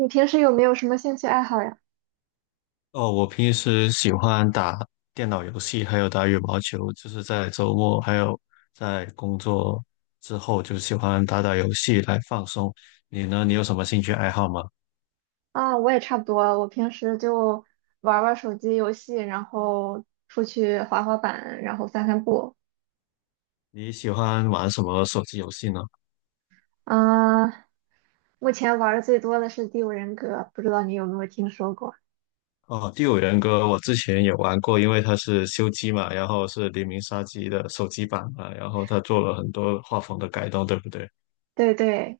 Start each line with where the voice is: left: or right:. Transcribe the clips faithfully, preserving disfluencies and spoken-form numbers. right: 你平时有没有什么兴趣爱好呀？
left: 哦，我平时喜欢打电脑游戏，还有打羽毛球，就是在周末还有在工作之后，就喜欢打打游戏来放松。你呢？你有什么兴趣爱好吗？
right: 啊，我也差不多，我平时就玩儿玩儿手机游戏，然后出去滑滑板，然后散散步。
left: 你喜欢玩什么手机游戏呢？
right: 嗯，目前玩的最多的是《第五人格》，不知道你有没有听说过？
left: 哦，《第五人格》我之前也玩过，因为它是修机嘛，然后是黎明杀机的手机版嘛，然后它做了很多画风的改动，对不对？
right: 对对，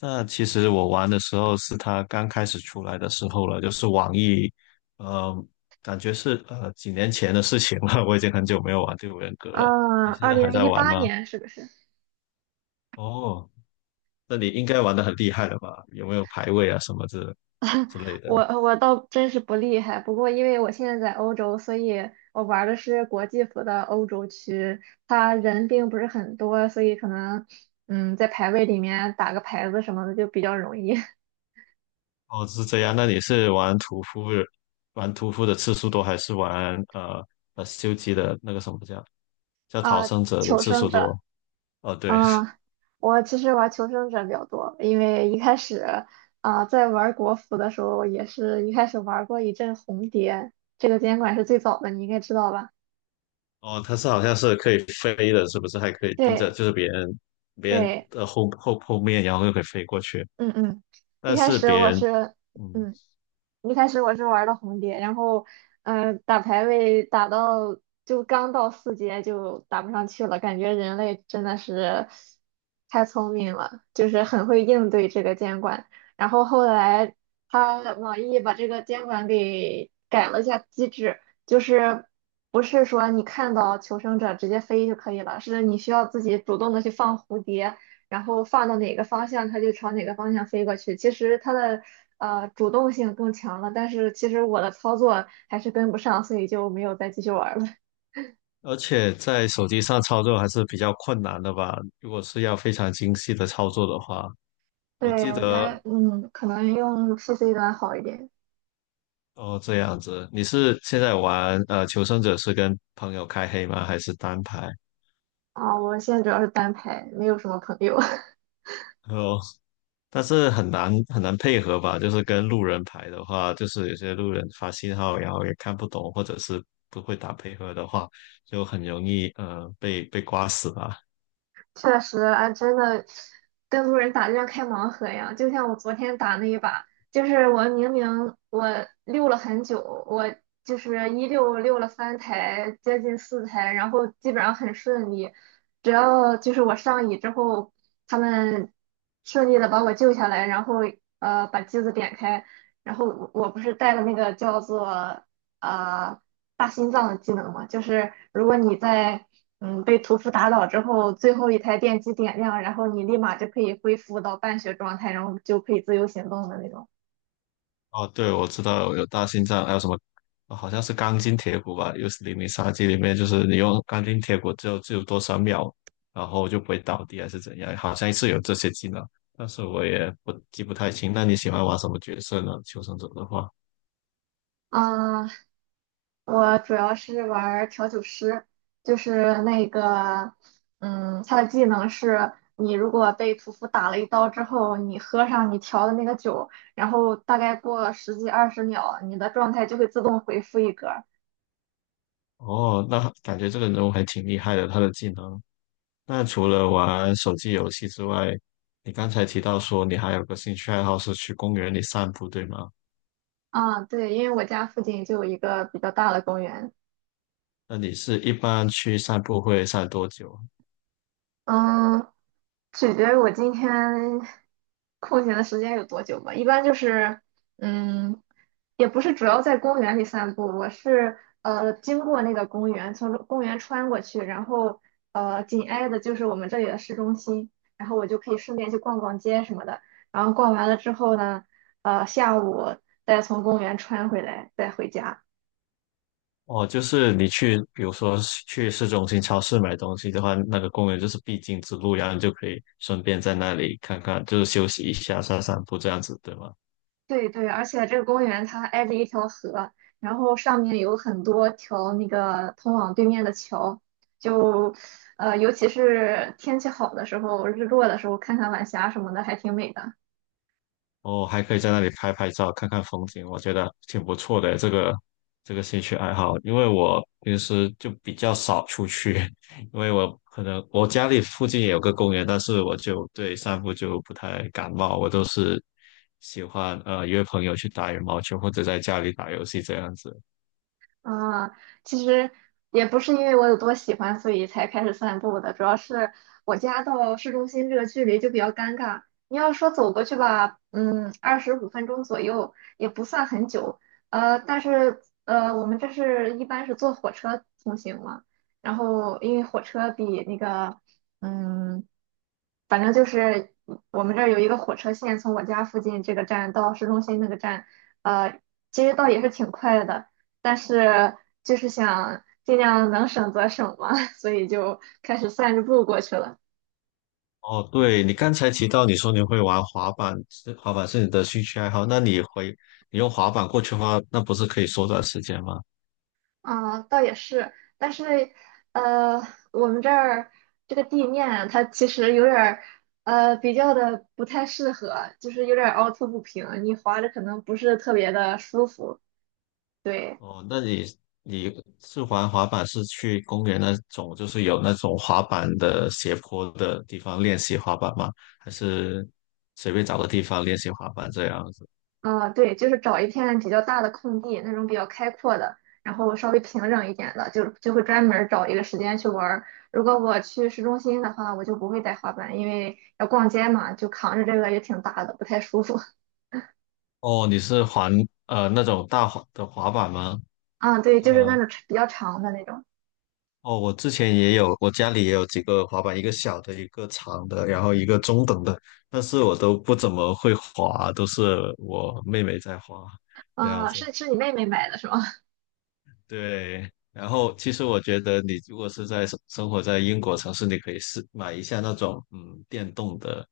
left: 那其实我玩的时候是他刚开始出来的时候了，就是网易，呃，感觉是呃几年前的事情了，我已经很久没有玩《第五人格》了。
right: 啊，
left: 你现
right: 二
left: 在还
right: 零
left: 在
right: 一
left: 玩
right: 八
left: 吗？
right: 年是不是？
left: 哦，那你应该玩的很厉害了吧？有没有排位啊什么之之类的？
right: 我我倒真是不厉害，不过因为我现在在欧洲，所以我玩儿的是国际服的欧洲区，他人并不是很多，所以可能嗯在排位里面打个牌子什么的就比较容易
left: 哦，是这样。那你是玩屠夫，玩屠夫的次数多，还是玩呃呃修机的那个什么叫 叫逃
right: 啊。
left: 生者的
right: 求
left: 次
right: 生
left: 数
right: 者，
left: 多？哦，对，
right: 啊，我其实玩求生者比较多，因为一开始啊在玩国服的时候也是一开始玩过一阵红蝶，这个监管是最早的，你应该知道吧？
left: 哦，它是好像是可以飞的，是不是？还可以盯着，
right: 对
left: 就是别人别人
right: 对，
left: 的后后后面，然后又可以飞过去。
right: 嗯嗯，
left: 但
right: 一开
left: 是
right: 始
left: 别
right: 我
left: 人，
right: 是。
left: 嗯，
right: 嗯。一开始我是玩的红蝶，然后，嗯、打排位打到就刚到四阶就打不上去了，感觉人类真的是太聪明了，就是很会应对这个监管。然后后来他网易把这个监管给改了一下机制，就是不是说你看到求生者直接飞就可以了，是你需要自己主动的去放蝴蝶，然后放到哪个方向，它就朝哪个方向飞过去。其实它的呃主动性更强了，但是其实我的操作还是跟不上，所以就没有再继续玩了。
left: 而且在手机上操作还是比较困难的吧？如果是要非常精细的操作的话，
right: 对，
left: 我记
right: 我觉
left: 得
right: 得嗯，可能用 P C 端好一点
left: 哦，这样子。你是现在玩呃《求生者》是跟朋友开黑吗？还是单排？
right: 啊。我现在主要是单排，没有什么朋友。
left: 哦，但是很难很难配合吧，就是跟路人排的话，就是有些路人发信号，然后也看不懂，或者是不会打配合的话，就很容易呃被被刮死吧。
right: 确实，哎，真的跟路人打就像开盲盒一样。就像我昨天打那一把，就是我明明我溜了很久，我就是一溜溜了三台，接近四台，然后基本上很顺利。只要就是我上椅之后，他们顺利的把我救下来，然后呃把机子点开，然后我我不是带了那个叫做呃大心脏的技能嘛，就是如果你在嗯被屠夫打倒之后，最后一台电机点亮，然后你立马就可以恢复到半血状态，然后就可以自由行动的那种。
left: 哦，对，我知道有大心脏，还有什么，哦好像是钢筋铁骨吧，又是零零杀机里面，就是你用钢筋铁骨只有只有多少秒，然后就不会倒地还是怎样，好像是有这些技能，但是我也不记不太清。那你喜欢玩什么角色呢？求生者的话。
right: 嗯，我主要是玩调酒师，就是那个嗯，他的技能是。你如果被屠夫打了一刀之后，你喝上你调的那个酒，然后大概过了十几二十秒，你的状态就会自动回复一格。
left: 哦，那感觉这个人物还挺厉害的，他的技能。那除了玩手机游戏之外，你刚才提到说你还有个兴趣爱好是去公园里散步，对吗？
right: 啊，对，因为我家附近就有一个比较大的公园，
left: 那你是一般去散步会散多久啊？
right: 嗯，取决于我今天空闲的时间有多久吧。一般就是，嗯，也不是主要在公园里散步，我是呃经过那个公园，从公园穿过去，然后呃紧挨的就是我们这里的市中心，然后我就可以顺便去逛逛街什么的。然后逛完了之后呢，呃下午再从公园穿回来，再回家。
left: 哦，就是你去，比如说去市中心超市买东西的话，那个公园就是必经之路，然后你就可以顺便在那里看看，就是休息一下、散散步这样子，对吗？
right: 对对，而且这个公园它挨着一条河，然后上面有很多条那个通往对面的桥，就呃，尤其是天气好的时候，日落的时候看看晚霞什么的，还挺美的。
left: 哦，还可以在那里拍拍照，看看风景，我觉得挺不错的这个这个兴趣爱好。因为我平时就比较少出去，因为我可能我家里附近也有个公园，但是我就对散步就不太感冒，我都是喜欢呃约朋友去打羽毛球或者在家里打游戏这样子。
right: 啊，其实也不是因为我有多喜欢，所以才开始散步的。主要是我家到市中心这个距离就比较尴尬。你要说走过去吧，嗯，二十五分钟左右也不算很久。呃，但是呃，我们这是一般是坐火车通行嘛，然后因为火车比那个，嗯，反正就是我们这儿有一个火车线，从我家附近这个站到市中心那个站，呃，其实倒也是挺快的。但是就是想尽量能省则省嘛，所以就开始散着步过去了。
left: 哦，对，你刚才提到你说你会玩滑板，是滑板是你的兴趣爱好，那你回你用滑板过去的话，那不是可以缩短时间吗？
right: 啊、倒也是，但是呃，我们这儿这个地面它其实有点儿呃比较的不太适合，就是有点儿凹凸不平，你滑着可能不是特别的舒服。对。
left: 哦，那你你是玩滑板是去公园那种，就是有那种滑板的斜坡的地方练习滑板吗？还是随便找个地方练习滑板这样子？
right: 啊，对，就是找一片比较大的空地，那种比较开阔的，然后稍微平整一点的，就就会专门儿找一个时间去玩儿如果我去市中心的话，我就不会带滑板，因为要逛街嘛，就扛着这个也挺大的，不太舒服。
left: 哦，你是滑呃那种大滑的滑板吗？
right: 啊，对，就是那
left: 呃，
right: 种比较长的那种。
left: 哦，我之前也有，我家里也有几个滑板，一个小的，一个长的，然后一个中等的，但是我都不怎么会滑，都是我妹妹在滑，这样
right: 啊，
left: 子。
right: 是是你妹妹买的是吗？
left: 对，然后其实我觉得你如果是在生生活在英国城市，你可以试买一下那种嗯电动的，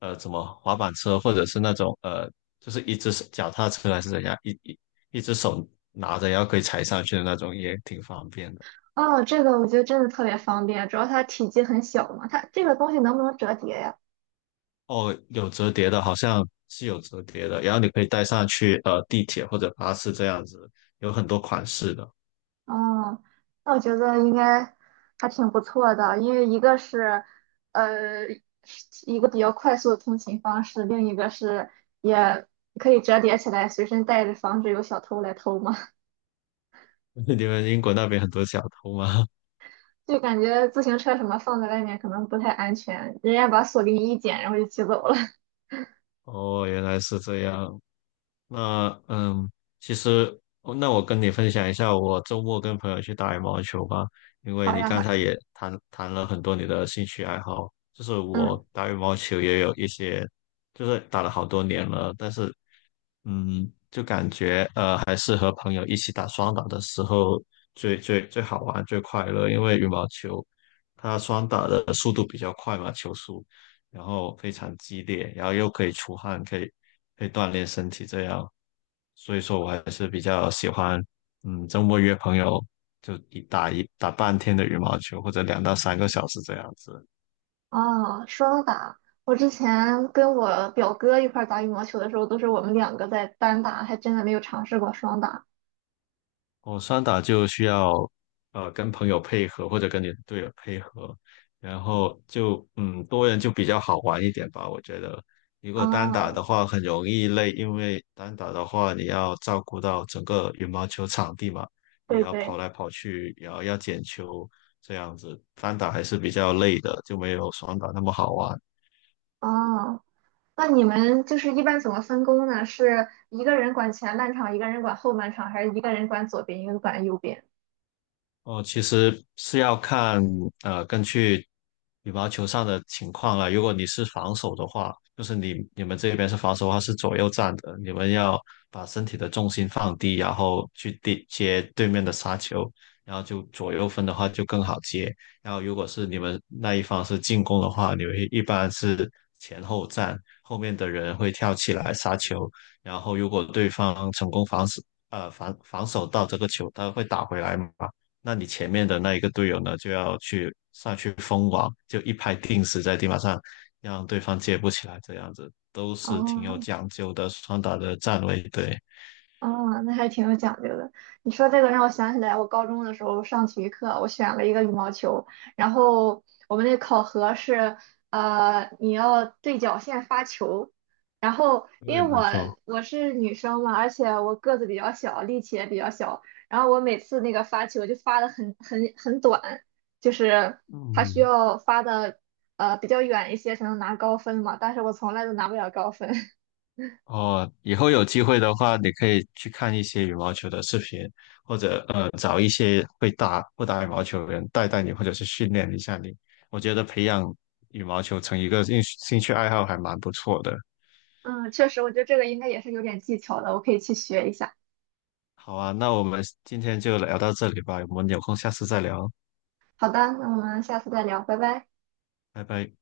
left: 呃，怎么滑板车，或者是那种呃，就是一只手脚踏车还是怎样，一一一只手拿着，然后可以踩上去的那种，也挺方便的。
right: 哦，这个我觉得真的特别方便，主要它体积很小嘛。它这个东西能不能折叠呀？
left: 哦，有折叠的，好像是有折叠的，然后你可以带上去呃地铁或者巴士这样子，有很多款式的。
right: 哦，那我觉得应该还挺不错的，因为一个是呃一个比较快速的通勤方式，另一个是也可以折叠起来随身带着，防止有小偷来偷嘛。
left: 你们英国那边很多小偷吗？
right: 就感觉自行车什么放在外面可能不太安全，人家把锁给你一剪，然后就骑走了。
left: 哦，原来是这样。那嗯，其实哦那我跟你分享一下，我周末跟朋友去打羽毛球吧。因 为
right: 好
left: 你
right: 呀，好
left: 刚才
right: 呀，
left: 也谈谈了很多你的兴趣爱好，就是
right: 嗯，
left: 我打羽毛球也有一些，就是打了好多年了，但是嗯，就感觉呃还是和朋友一起打双打的时候最最最好玩最快乐，因为羽毛球它双打的速度比较快嘛，球速，然后非常激烈，然后又可以出汗，可以可以锻炼身体这样。所以说我还是比较喜欢，嗯，周末约朋友就一打一打半天的羽毛球，或者两到三个小时这样子。
right: 哦，双打，我之前跟我表哥一块儿打羽毛球的时候，都是我们两个在单打，还真的没有尝试过双打。
left: 哦，双打就需要呃跟朋友配合或者跟你的队友配合，然后就嗯多人就比较好玩一点吧，我觉得。如果单打的
right: 哦，
left: 话很容易累，因为单打的话你要照顾到整个羽毛球场地嘛，你
right: 对
left: 要跑
right: 对。
left: 来跑去，然后要捡球，这样子单打还是比较累的，就没有双打那么好玩。
right: 哦，那你们就是一般怎么分工呢？是一个人管前半场，一个人管后半场，还是一个人管左边，一个人管右边？
left: 哦，其实是要看呃，根据羽毛球上的情况了。如果你是防守的话，就是你你们这边是防守的话是左右站的，你们要把身体的重心放低，然后去地接对面的杀球，然后就左右分的话就更好接。然后如果是你们那一方是进攻的话，你们一般是前后站，后面的人会跳起来杀球，然后如果对方成功防守呃防防守到这个球，他会打回来嘛。那你前面的那一个队友呢，就要去上去封网，就一拍定死在地板上，让对方接不起来，这样子都是挺有
right: 哦，
left: 讲究的双打的站位。对，
right: 哦，那还挺有讲究的。你说这个让我想起来，我高中的时候上体育课，我选了一个羽毛球，然后我们那考核是，呃，你要对角线发球，然后因
left: 对，
right: 为我
left: 没错。
right: 我是女生嘛，而且我个子比较小，力气也比较小，然后我每次那个发球就发的很很很短，就是它需
left: 嗯，
right: 要发的呃比较远一些才能拿高分嘛，但是我从来都拿不了高分。
left: 哦，以后有机会的话，你可以去看一些羽毛球的视频，或者呃找一些会打会打羽毛球的人带带你，或者是训练一下你。我觉得培养羽毛球成一个兴兴趣爱好还蛮不错的。
right: 嗯，确实，我觉得这个应该也是有点技巧的，我可以去学一下。
left: 好啊，那我们今天就聊到这里吧，我们有空下次再聊，
right: 好的，那我们下次再聊，拜拜。
left: 拜拜。